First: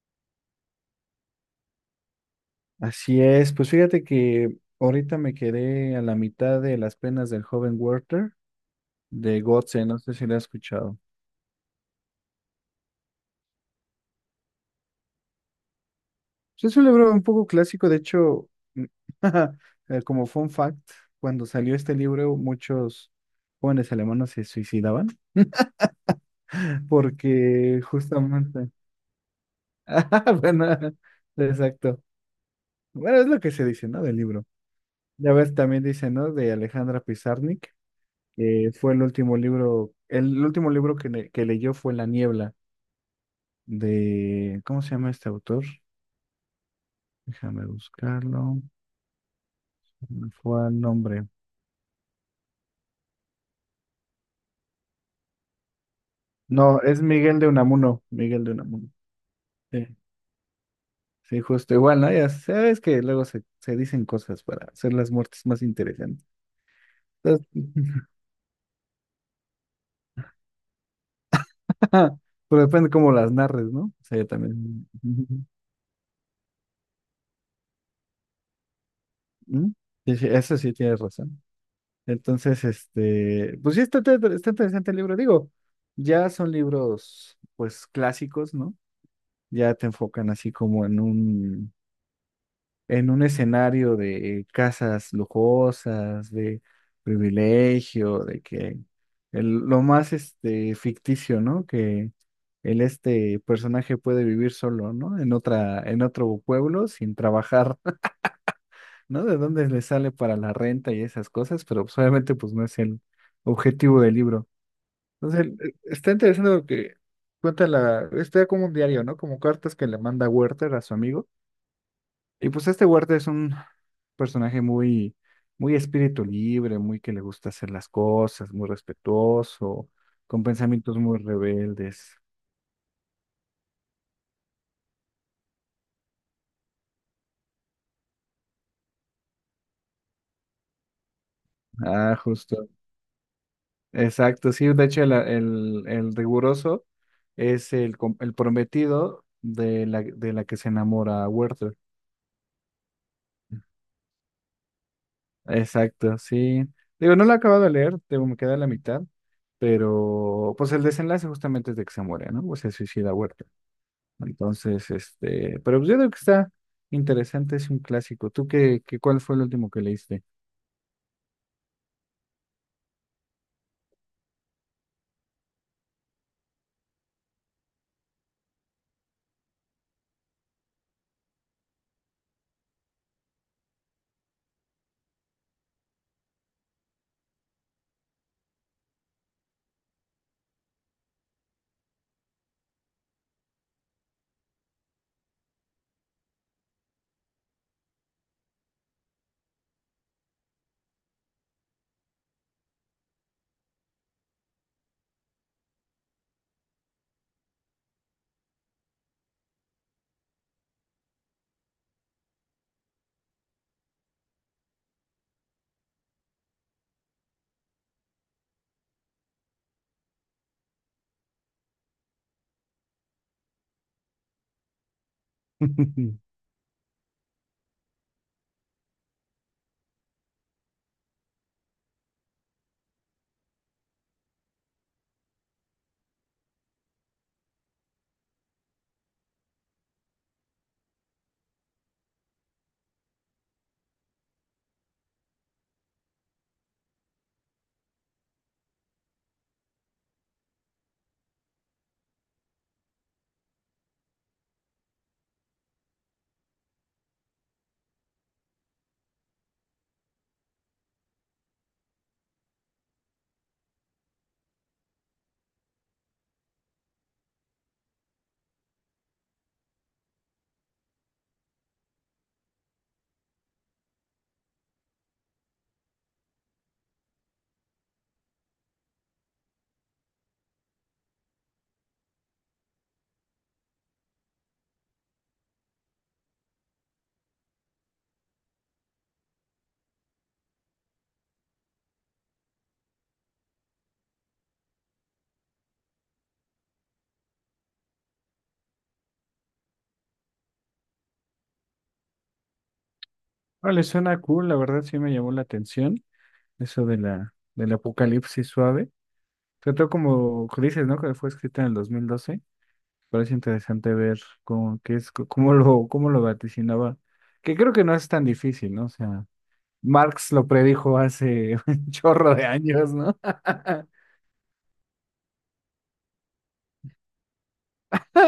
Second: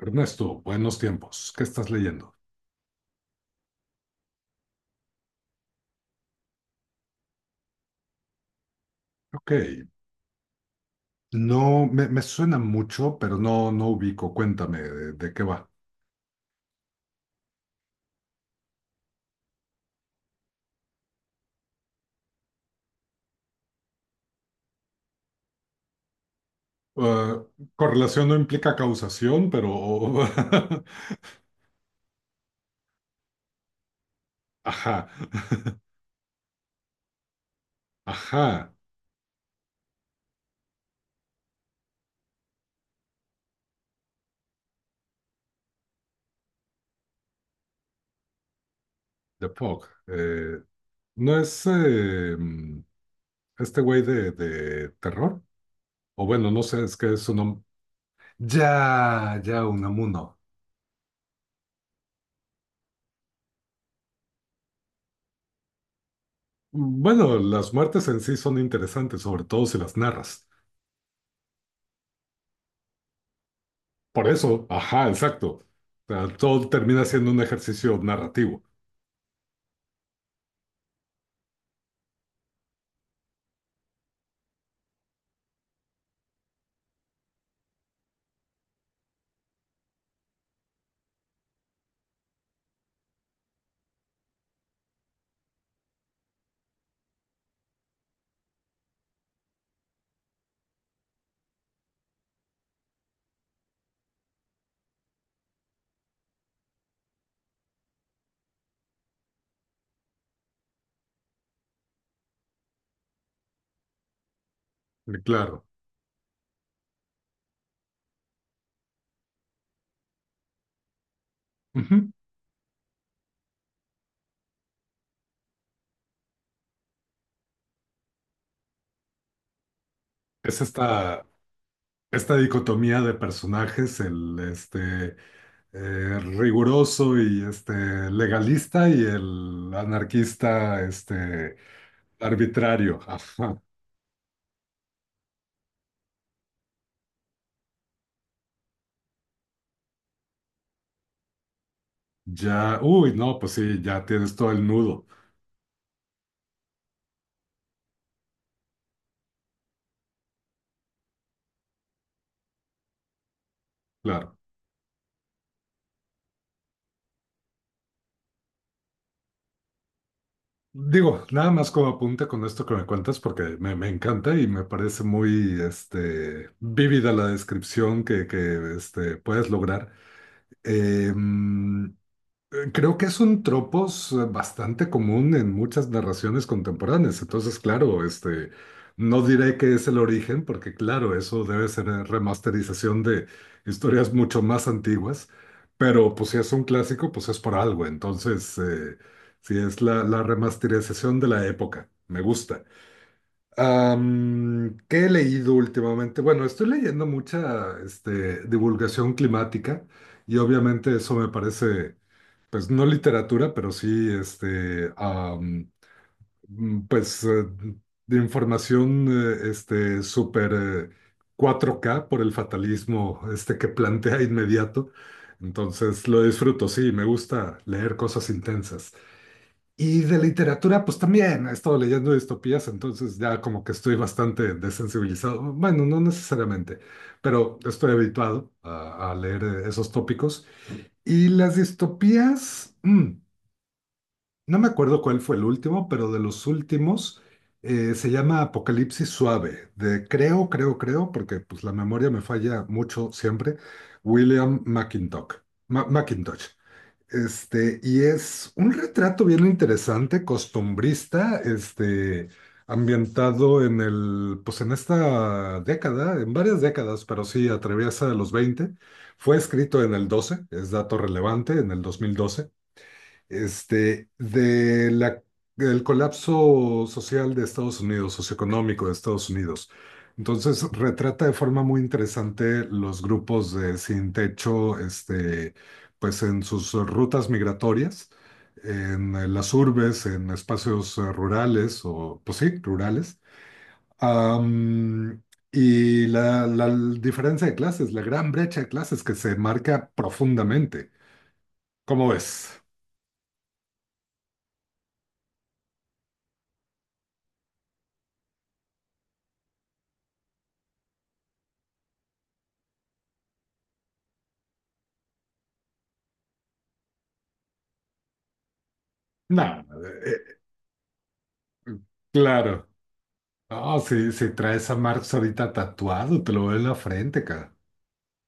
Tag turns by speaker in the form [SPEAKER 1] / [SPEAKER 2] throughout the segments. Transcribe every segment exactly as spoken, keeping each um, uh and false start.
[SPEAKER 1] Ernesto, buenos tiempos. ¿Qué estás leyendo?
[SPEAKER 2] Así es, pues fíjate que ahorita me quedé a la mitad de Las penas del joven Werther de
[SPEAKER 1] Ok,
[SPEAKER 2] Goethe, no sé si lo has escuchado.
[SPEAKER 1] no me, me suena mucho, pero no, no ubico. Cuéntame de, de qué va.
[SPEAKER 2] Pues es un libro un poco clásico, de hecho, mm, eh, como fun fact, cuando salió este libro muchos jóvenes alemanes se suicidaban
[SPEAKER 1] Eh,
[SPEAKER 2] porque
[SPEAKER 1] correlación no
[SPEAKER 2] justamente,
[SPEAKER 1] implica causación, pero...
[SPEAKER 2] ah, bueno, exacto. Bueno, es lo que se dice, ¿no? Del libro.
[SPEAKER 1] Ajá,
[SPEAKER 2] Ya ves, también dice, ¿no? De Alejandra Pizarnik que
[SPEAKER 1] ajá,
[SPEAKER 2] fue el último libro, el último libro que, le- que leyó fue La Niebla, de, ¿cómo se llama este autor? Déjame buscarlo.
[SPEAKER 1] The Fog.
[SPEAKER 2] ¿Cuál
[SPEAKER 1] Eh,
[SPEAKER 2] fue el nombre?
[SPEAKER 1] ¿no es eh, mm, este güey de, de terror? O bueno, no
[SPEAKER 2] No,
[SPEAKER 1] sé, es
[SPEAKER 2] es
[SPEAKER 1] que es un...
[SPEAKER 2] Miguel de
[SPEAKER 1] nom-
[SPEAKER 2] Unamuno, Miguel de Unamuno.
[SPEAKER 1] Ya, ya,
[SPEAKER 2] Sí,
[SPEAKER 1] Unamuno.
[SPEAKER 2] sí, justo igual, ¿no? Ya sabes que luego se, se dicen cosas para hacer las muertes más interesantes.
[SPEAKER 1] Bueno,
[SPEAKER 2] Entonces,
[SPEAKER 1] las muertes en sí son interesantes, sobre todo si las narras.
[SPEAKER 2] pero depende cómo las narres, ¿no? O sea, yo
[SPEAKER 1] Por eso,
[SPEAKER 2] también.
[SPEAKER 1] ajá,
[SPEAKER 2] Ujú.
[SPEAKER 1] exacto. O sea, todo termina siendo un ejercicio narrativo,
[SPEAKER 2] ¿Mm? Sí, sí, eso sí tienes razón. Entonces, este, pues sí, está, está está interesante el libro. Digo, ya son libros, pues, clásicos, ¿no? Ya te enfocan así como en un, en un escenario de casas lujosas, de privilegio, de que el- lo más, este, ficticio, ¿no? Que el, este personaje puede vivir solo, ¿no? En otra, en otro pueblo sin trabajar, ¿no? De dónde le sale para la renta y esas cosas, pero pues, obviamente, pues, no es el objetivo del libro.
[SPEAKER 1] eh,
[SPEAKER 2] Entonces,
[SPEAKER 1] claro.
[SPEAKER 2] el- está interesante lo que cuenta la, está como un diario, ¿no? Como cartas que le manda Werther a su amigo.
[SPEAKER 1] Ujú.
[SPEAKER 2] Y pues este Werther es un personaje muy, muy espíritu libre, muy que le gusta hacer las cosas, muy respetuoso, con
[SPEAKER 1] Es
[SPEAKER 2] pensamientos muy
[SPEAKER 1] esta,
[SPEAKER 2] rebeldes.
[SPEAKER 1] esta dicotomía de personajes, el este, eh, riguroso y este, legalista y el anarquista este,
[SPEAKER 2] Ah, justo.
[SPEAKER 1] arbitrario. Ajá.
[SPEAKER 2] Exacto, sí, de hecho el, el, el riguroso es el, com- el prometido de la, de la que se enamora Werther.
[SPEAKER 1] Ya, uy, no, pues sí, ya tienes todo el nudo,
[SPEAKER 2] Exacto, sí. Digo, no lo he acabado de leer, tengo, me queda la mitad, pero pues el desenlace justamente es de que se muere, ¿no? O se suicida Huerta.
[SPEAKER 1] claro.
[SPEAKER 2] Entonces, este, pero pues yo creo que está interesante, es un clásico. ¿Tú qué, qué cuál fue el último que leíste?
[SPEAKER 1] Digo, nada más como apunta con esto que me cuentas, porque me, me encanta y me parece muy este, vívida la descripción que, que este, puedes lograr. Em, Creo que es un tropos eh, bastante común en muchas narraciones contemporáneas. Entonces, claro, este, no diré que es el origen, porque claro, eso debe ser eh, remasterización de historias mucho más antiguas. Pero pues si es un clásico, pues es por algo. Entonces, eh, si es la, la remasterización de la época, me gusta. Am, ¿qué he leído últimamente? Bueno, estoy leyendo mucha este, divulgación climática y obviamente eso me parece pues no literatura, pero sí, este, am, mm, pues eh, de información, eh, este, súper eh, cuatro K por el fatalismo, este, que plantea inmediato. Entonces lo disfruto, sí, me gusta leer cosas intensas. Y de literatura, pues también he estado leyendo distopías, entonces ya como que estoy bastante desensibilizado. Bueno, no necesariamente, pero estoy habituado a, a leer eh, esos tópicos. Y las distopías... mm, no me acuerdo cuál fue el último, pero de los últimos eh, se llama Apocalipsis Suave, de creo, creo, creo, porque pues la memoria me falla mucho siempre, William McIntosh. Ma- McIntosh. Este, y es un retrato bien interesante, costumbrista, este, ambientado en el, pues en esta década, en varias décadas, pero sí atraviesa los veinte. Fue escrito en el doce, es dato relevante, en el dos mil doce. Este, de la, del colapso social de Estados Unidos, socioeconómico de Estados Unidos. Entonces, retrata de forma muy interesante los grupos de sin techo, este, pues en sus rutas migratorias, en eh, las urbes, en espacios eh, rurales, o pues sí, rurales. Am, y la, la diferencia de clases, la gran brecha de clases que se marca profundamente. ¿Cómo ves?
[SPEAKER 2] Vale, suena cool, la verdad sí me llamó la atención eso de la del apocalipsis suave. Trató como que dices, ¿no? Que fue escrita en el dos mil doce. Parece interesante ver cómo, qué es, cómo lo, cómo lo vaticinaba. Que creo que no es tan difícil, ¿no? O sea,
[SPEAKER 1] Nada.
[SPEAKER 2] Marx lo predijo hace un chorro de
[SPEAKER 1] Claro.
[SPEAKER 2] años, ¿no?
[SPEAKER 1] No, sí, si traes a Marx ahorita tatuado, te lo veo en la frente, cara.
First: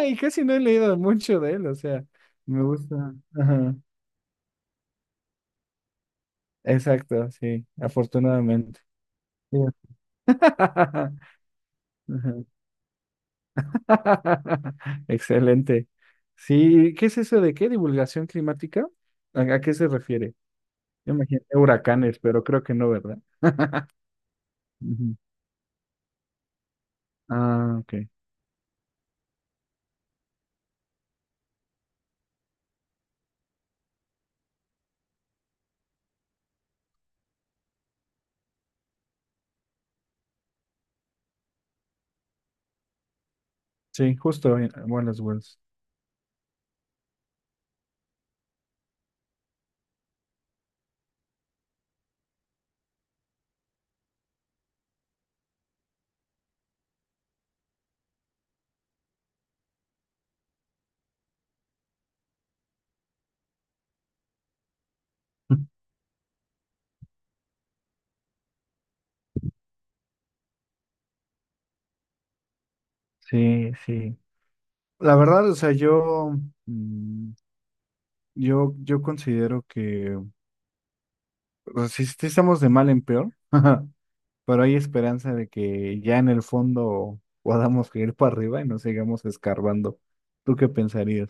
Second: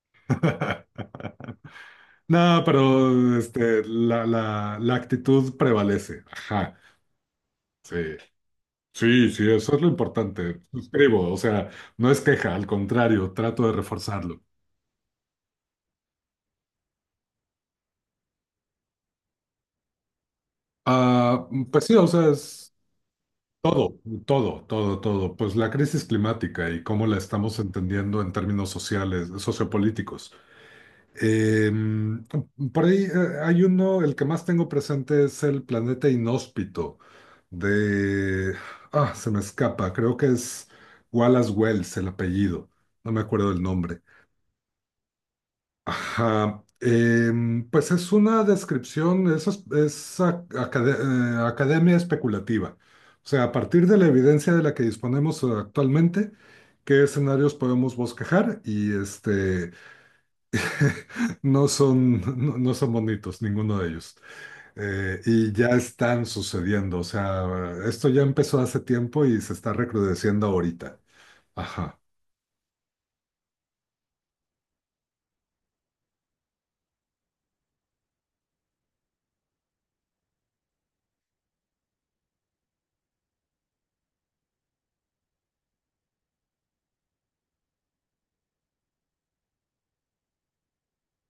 [SPEAKER 2] Y casi no he leído mucho de él, o sea,
[SPEAKER 1] No,
[SPEAKER 2] me gusta.
[SPEAKER 1] pero
[SPEAKER 2] Ajá,
[SPEAKER 1] este, la, la, la actitud prevalece. Ajá.
[SPEAKER 2] exacto, sí,
[SPEAKER 1] Sí.
[SPEAKER 2] afortunadamente.
[SPEAKER 1] Sí, sí,
[SPEAKER 2] Sí.
[SPEAKER 1] eso es lo importante.
[SPEAKER 2] Ajá.
[SPEAKER 1] Suscribo, o sea, no es queja, al contrario, trato de reforzarlo.
[SPEAKER 2] Excelente. Sí, ¿qué es eso de qué? ¿Divulgación climática? ¿A, a qué se refiere? Yo imagino
[SPEAKER 1] Ah, pues sí, o
[SPEAKER 2] huracanes,
[SPEAKER 1] sea,
[SPEAKER 2] pero creo
[SPEAKER 1] es
[SPEAKER 2] que no, ¿verdad?
[SPEAKER 1] todo, todo, todo,
[SPEAKER 2] Ujú.
[SPEAKER 1] todo. Pues la crisis climática y cómo la estamos
[SPEAKER 2] Ah, ok.
[SPEAKER 1] entendiendo en términos sociales, sociopolíticos. Eh, por ahí eh, hay uno, el que más tengo presente es el planeta inhóspito de... Ah, se me escapa, creo que es Wallace Wells el apellido, no me acuerdo el nombre.
[SPEAKER 2] Sí, justo en Wallace Wells.
[SPEAKER 1] Ajá, em, pues es una descripción, eso es, es a- acade- eh, academia especulativa. O sea, a partir de la evidencia de la que disponemos eh, actualmente, qué escenarios podemos bosquejar y este... No son, no, no son bonitos, ninguno de ellos. Eh, y ya están sucediendo. O sea, esto ya empezó hace tiempo y se está recrudeciendo ahorita. Ajá.
[SPEAKER 2] Sí, sí. La verdad, o sea, yo mm, Yo, yo considero que o sea, sí, sí estamos de mal en peor, pero hay esperanza de que ya en el fondo podamos ir para arriba y no sigamos escarbando. ¿Tú qué pensarías?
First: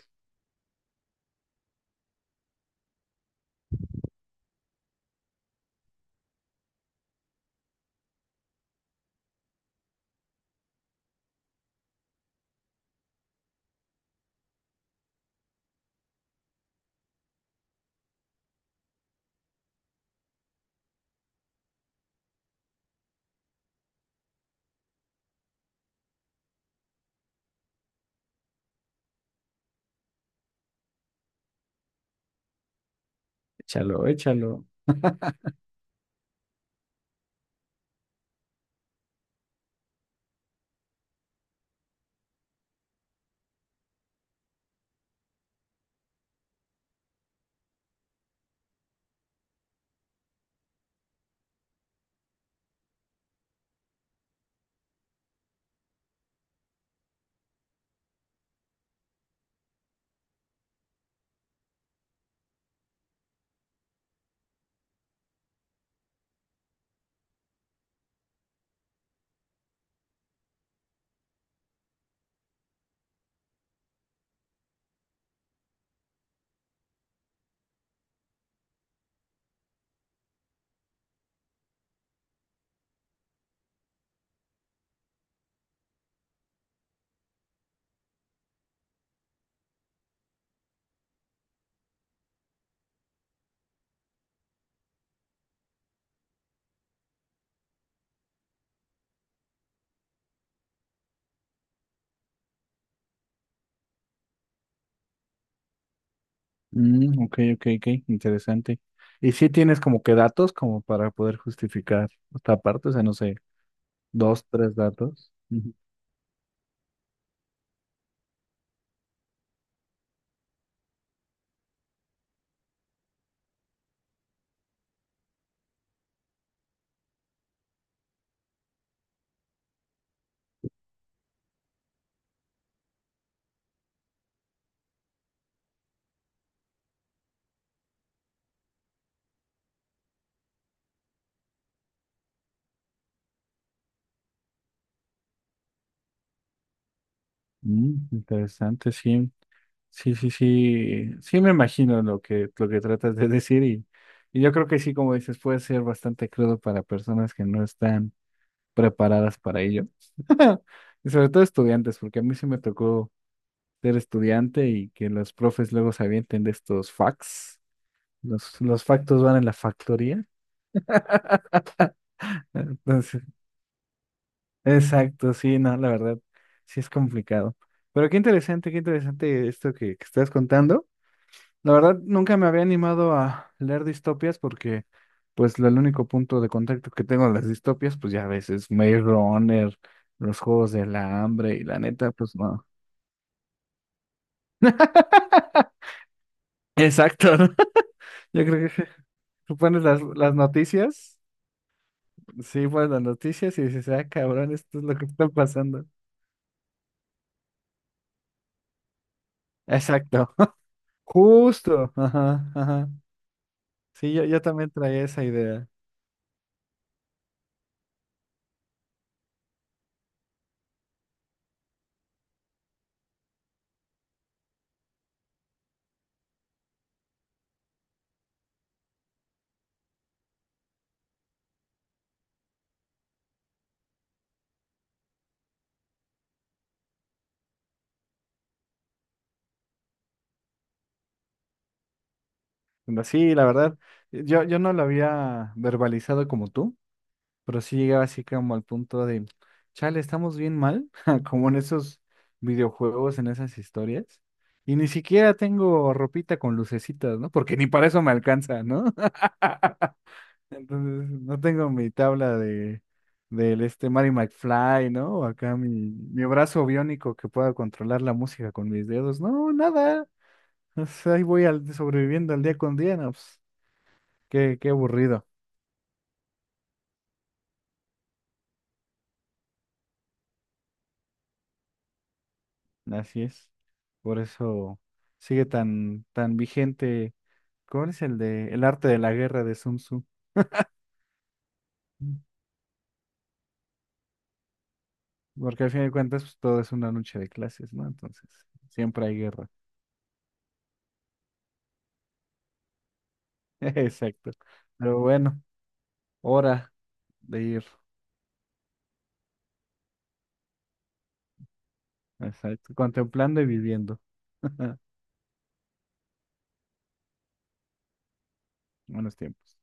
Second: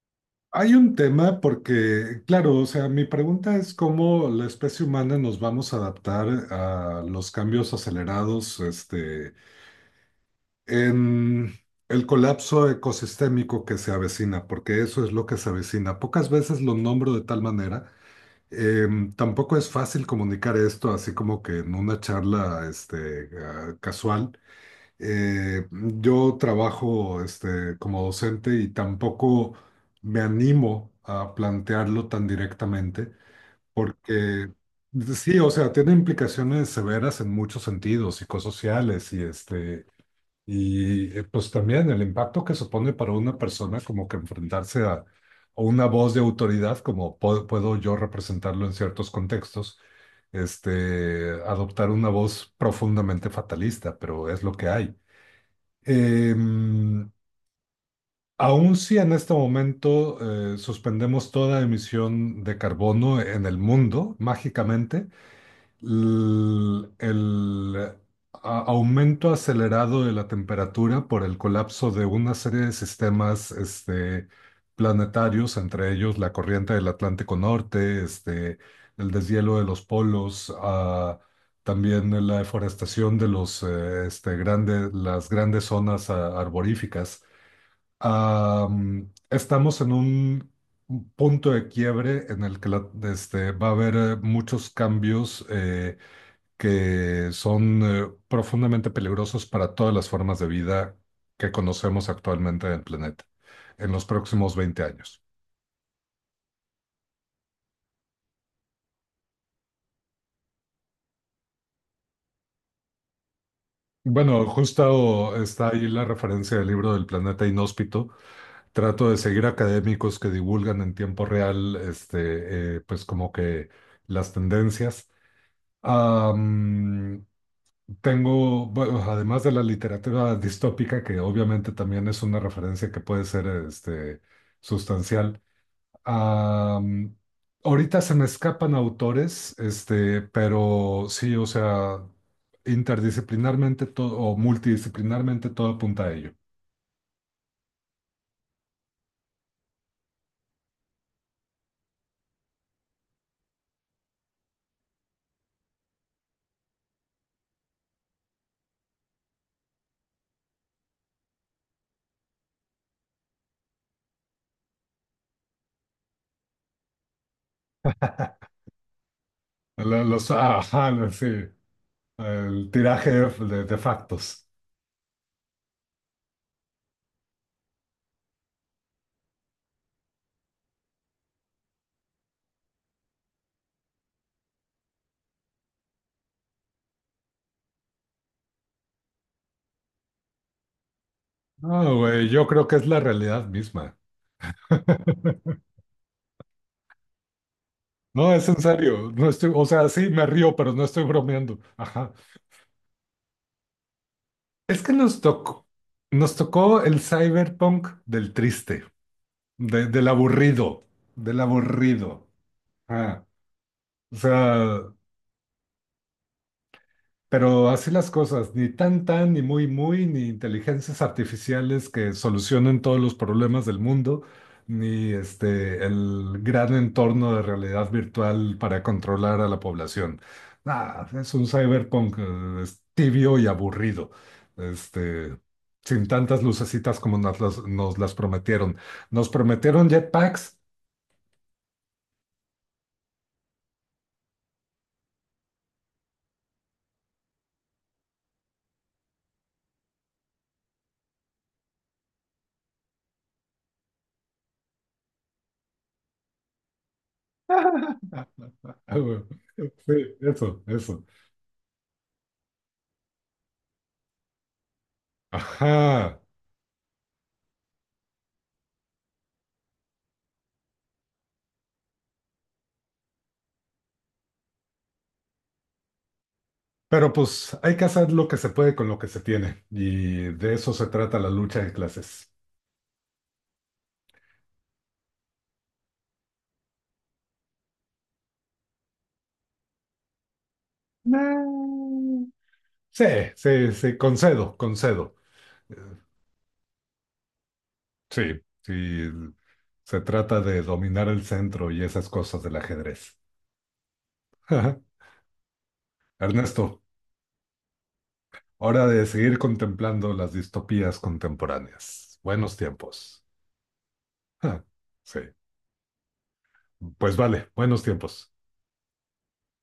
[SPEAKER 1] Hay un tema porque, claro, o sea, mi pregunta es cómo la especie humana nos vamos a adaptar a los cambios acelerados, este, en el colapso ecosistémico que se avecina, porque eso es lo que se avecina. Pocas veces lo nombro de tal manera. Em, tampoco es fácil comunicar esto así como que en una charla este, ah, casual. Eh, yo trabajo este, como docente y tampoco me animo a plantearlo tan directamente
[SPEAKER 2] Échalo,
[SPEAKER 1] porque
[SPEAKER 2] échalo.
[SPEAKER 1] sí, o sea, tiene implicaciones severas en muchos sentidos, psicosociales y, este, y eh, pues también el impacto que supone para una persona como que enfrentarse a, a una voz de autoridad, como po- puedo yo representarlo en ciertos contextos, este, adoptar una voz profundamente fatalista, pero es lo que hay. Em, aun si en este momento eh, suspendemos toda emisión de carbono en el mundo, mágicamente, l- el a- aumento acelerado de la temperatura por el colapso de una serie de sistemas este, planetarios, entre ellos la corriente del Atlántico Norte, este, el deshielo de los polos, ah, también la deforestación de los, eh, este, grande- las grandes zonas ah, arboríficas. Am, estamos en un punto de quiebre en el que la- este, va a haber eh, muchos cambios eh, que son eh, profundamente peligrosos para todas las formas de vida que conocemos actualmente en el planeta en los próximos veinte años.
[SPEAKER 2] Mm, ok, ok, ok, interesante. ¿Y si tienes como que datos como para poder justificar esta parte? O sea, no sé, dos,
[SPEAKER 1] Bueno,
[SPEAKER 2] tres datos.
[SPEAKER 1] justo está
[SPEAKER 2] Ujú.
[SPEAKER 1] ahí la referencia del libro del planeta inhóspito. Trato de seguir académicos que divulgan en tiempo real, este, eh, pues como que las tendencias. Am, tengo, bueno, además de la literatura distópica, que obviamente también es una referencia que puede ser, este, sustancial. Am, ahorita se me escapan autores, este, pero sí, o sea, interdisciplinarmente todo o multidisciplinarmente todo apunta a ello.
[SPEAKER 2] Mm, interesante, sí. Sí, sí, sí, sí me imagino lo que, lo que tratas de decir y, y yo creo que sí, como dices, puede ser bastante crudo para personas que no están preparadas para ello. Y sobre todo estudiantes, porque a mí sí me tocó ser estudiante y que los profes luego se avienten de estos facts. Los, los factos van en la
[SPEAKER 1] La-
[SPEAKER 2] factoría.
[SPEAKER 1] Los, ajá, la- sí, el tiraje
[SPEAKER 2] Entonces,
[SPEAKER 1] de, de factos.
[SPEAKER 2] exacto, sí, no, la verdad, sí es complicado. Pero qué interesante, qué interesante esto que, que estás contando. La verdad, nunca me había animado a leer distopias porque, pues, el único punto de contacto que tengo de las distopias, pues ya a veces Maze Runner, los juegos del hambre y la
[SPEAKER 1] No,
[SPEAKER 2] neta,
[SPEAKER 1] güey,
[SPEAKER 2] pues
[SPEAKER 1] yo
[SPEAKER 2] no.
[SPEAKER 1] creo que es la realidad misma.
[SPEAKER 2] Exacto, ¿no?
[SPEAKER 1] No,
[SPEAKER 2] Yo
[SPEAKER 1] es en
[SPEAKER 2] creo que
[SPEAKER 1] serio. No estoy,
[SPEAKER 2] tú
[SPEAKER 1] o
[SPEAKER 2] pones
[SPEAKER 1] sea,
[SPEAKER 2] las,
[SPEAKER 1] sí, me
[SPEAKER 2] las
[SPEAKER 1] río, pero no estoy
[SPEAKER 2] noticias,
[SPEAKER 1] bromeando. Ajá.
[SPEAKER 2] sí, pones las noticias y dices, ah, cabrón, esto
[SPEAKER 1] Es
[SPEAKER 2] es
[SPEAKER 1] que
[SPEAKER 2] lo que
[SPEAKER 1] nos
[SPEAKER 2] está
[SPEAKER 1] tocó,
[SPEAKER 2] pasando.
[SPEAKER 1] nos tocó el cyberpunk del triste, de- del
[SPEAKER 2] Exacto.
[SPEAKER 1] aburrido, del
[SPEAKER 2] Justo,
[SPEAKER 1] aburrido.
[SPEAKER 2] ajá, ajá.
[SPEAKER 1] Ah,
[SPEAKER 2] Sí,
[SPEAKER 1] o
[SPEAKER 2] yo, yo también
[SPEAKER 1] sea,
[SPEAKER 2] traía esa idea.
[SPEAKER 1] pero así las cosas, ni tan tan, ni muy muy, ni inteligencias artificiales que solucionen todos los problemas del mundo, ni este el gran entorno de realidad virtual para controlar a la población. Ah, es un cyberpunk eh, es tibio y aburrido, este, sin tantas lucecitas como nos las, nos las prometieron. Nos prometieron jetpacks.
[SPEAKER 2] Pero sí, la verdad, yo, yo no lo había verbalizado como tú, pero sí llegaba así como al punto de, chale, estamos bien mal, como en esos videojuegos, en esas historias. Y ni siquiera tengo ropita con lucecitas, ¿no? Porque ni para eso me alcanza, ¿no?
[SPEAKER 1] Sí, eso, eso.
[SPEAKER 2] Entonces, no tengo mi tabla de del este Mary McFly, ¿no? O acá mi,
[SPEAKER 1] Ajá.
[SPEAKER 2] mi brazo biónico que pueda controlar la música con mis dedos. No, nada. O sea, ahí voy al, sobreviviendo al día con día, no, pues, qué, qué aburrido.
[SPEAKER 1] Pero pues hay que hacer lo que se puede con lo que se tiene. Y de eso se trata la lucha de clases.
[SPEAKER 2] Así es. Por eso sigue tan, tan vigente. ¿Cómo es el de el arte de la guerra de Sun Tzu? Mm.
[SPEAKER 1] Mm. Sí, sí, sí, concedo, concedo.
[SPEAKER 2] Porque al fin de cuentas pues, todo es una lucha de clases, ¿no? Entonces,
[SPEAKER 1] Sí,
[SPEAKER 2] siempre hay
[SPEAKER 1] sí.
[SPEAKER 2] guerra.
[SPEAKER 1] Se trata de dominar el centro y esas cosas del ajedrez.
[SPEAKER 2] Exacto. Pero bueno, hora
[SPEAKER 1] Ernesto,
[SPEAKER 2] de ir.
[SPEAKER 1] hora de seguir contemplando las distopías contemporáneas. Buenos
[SPEAKER 2] Exacto.
[SPEAKER 1] tiempos.
[SPEAKER 2] Contemplando y viviendo.
[SPEAKER 1] Ah, Sí, pues vale, buenos tiempos.
[SPEAKER 2] Buenos tiempos.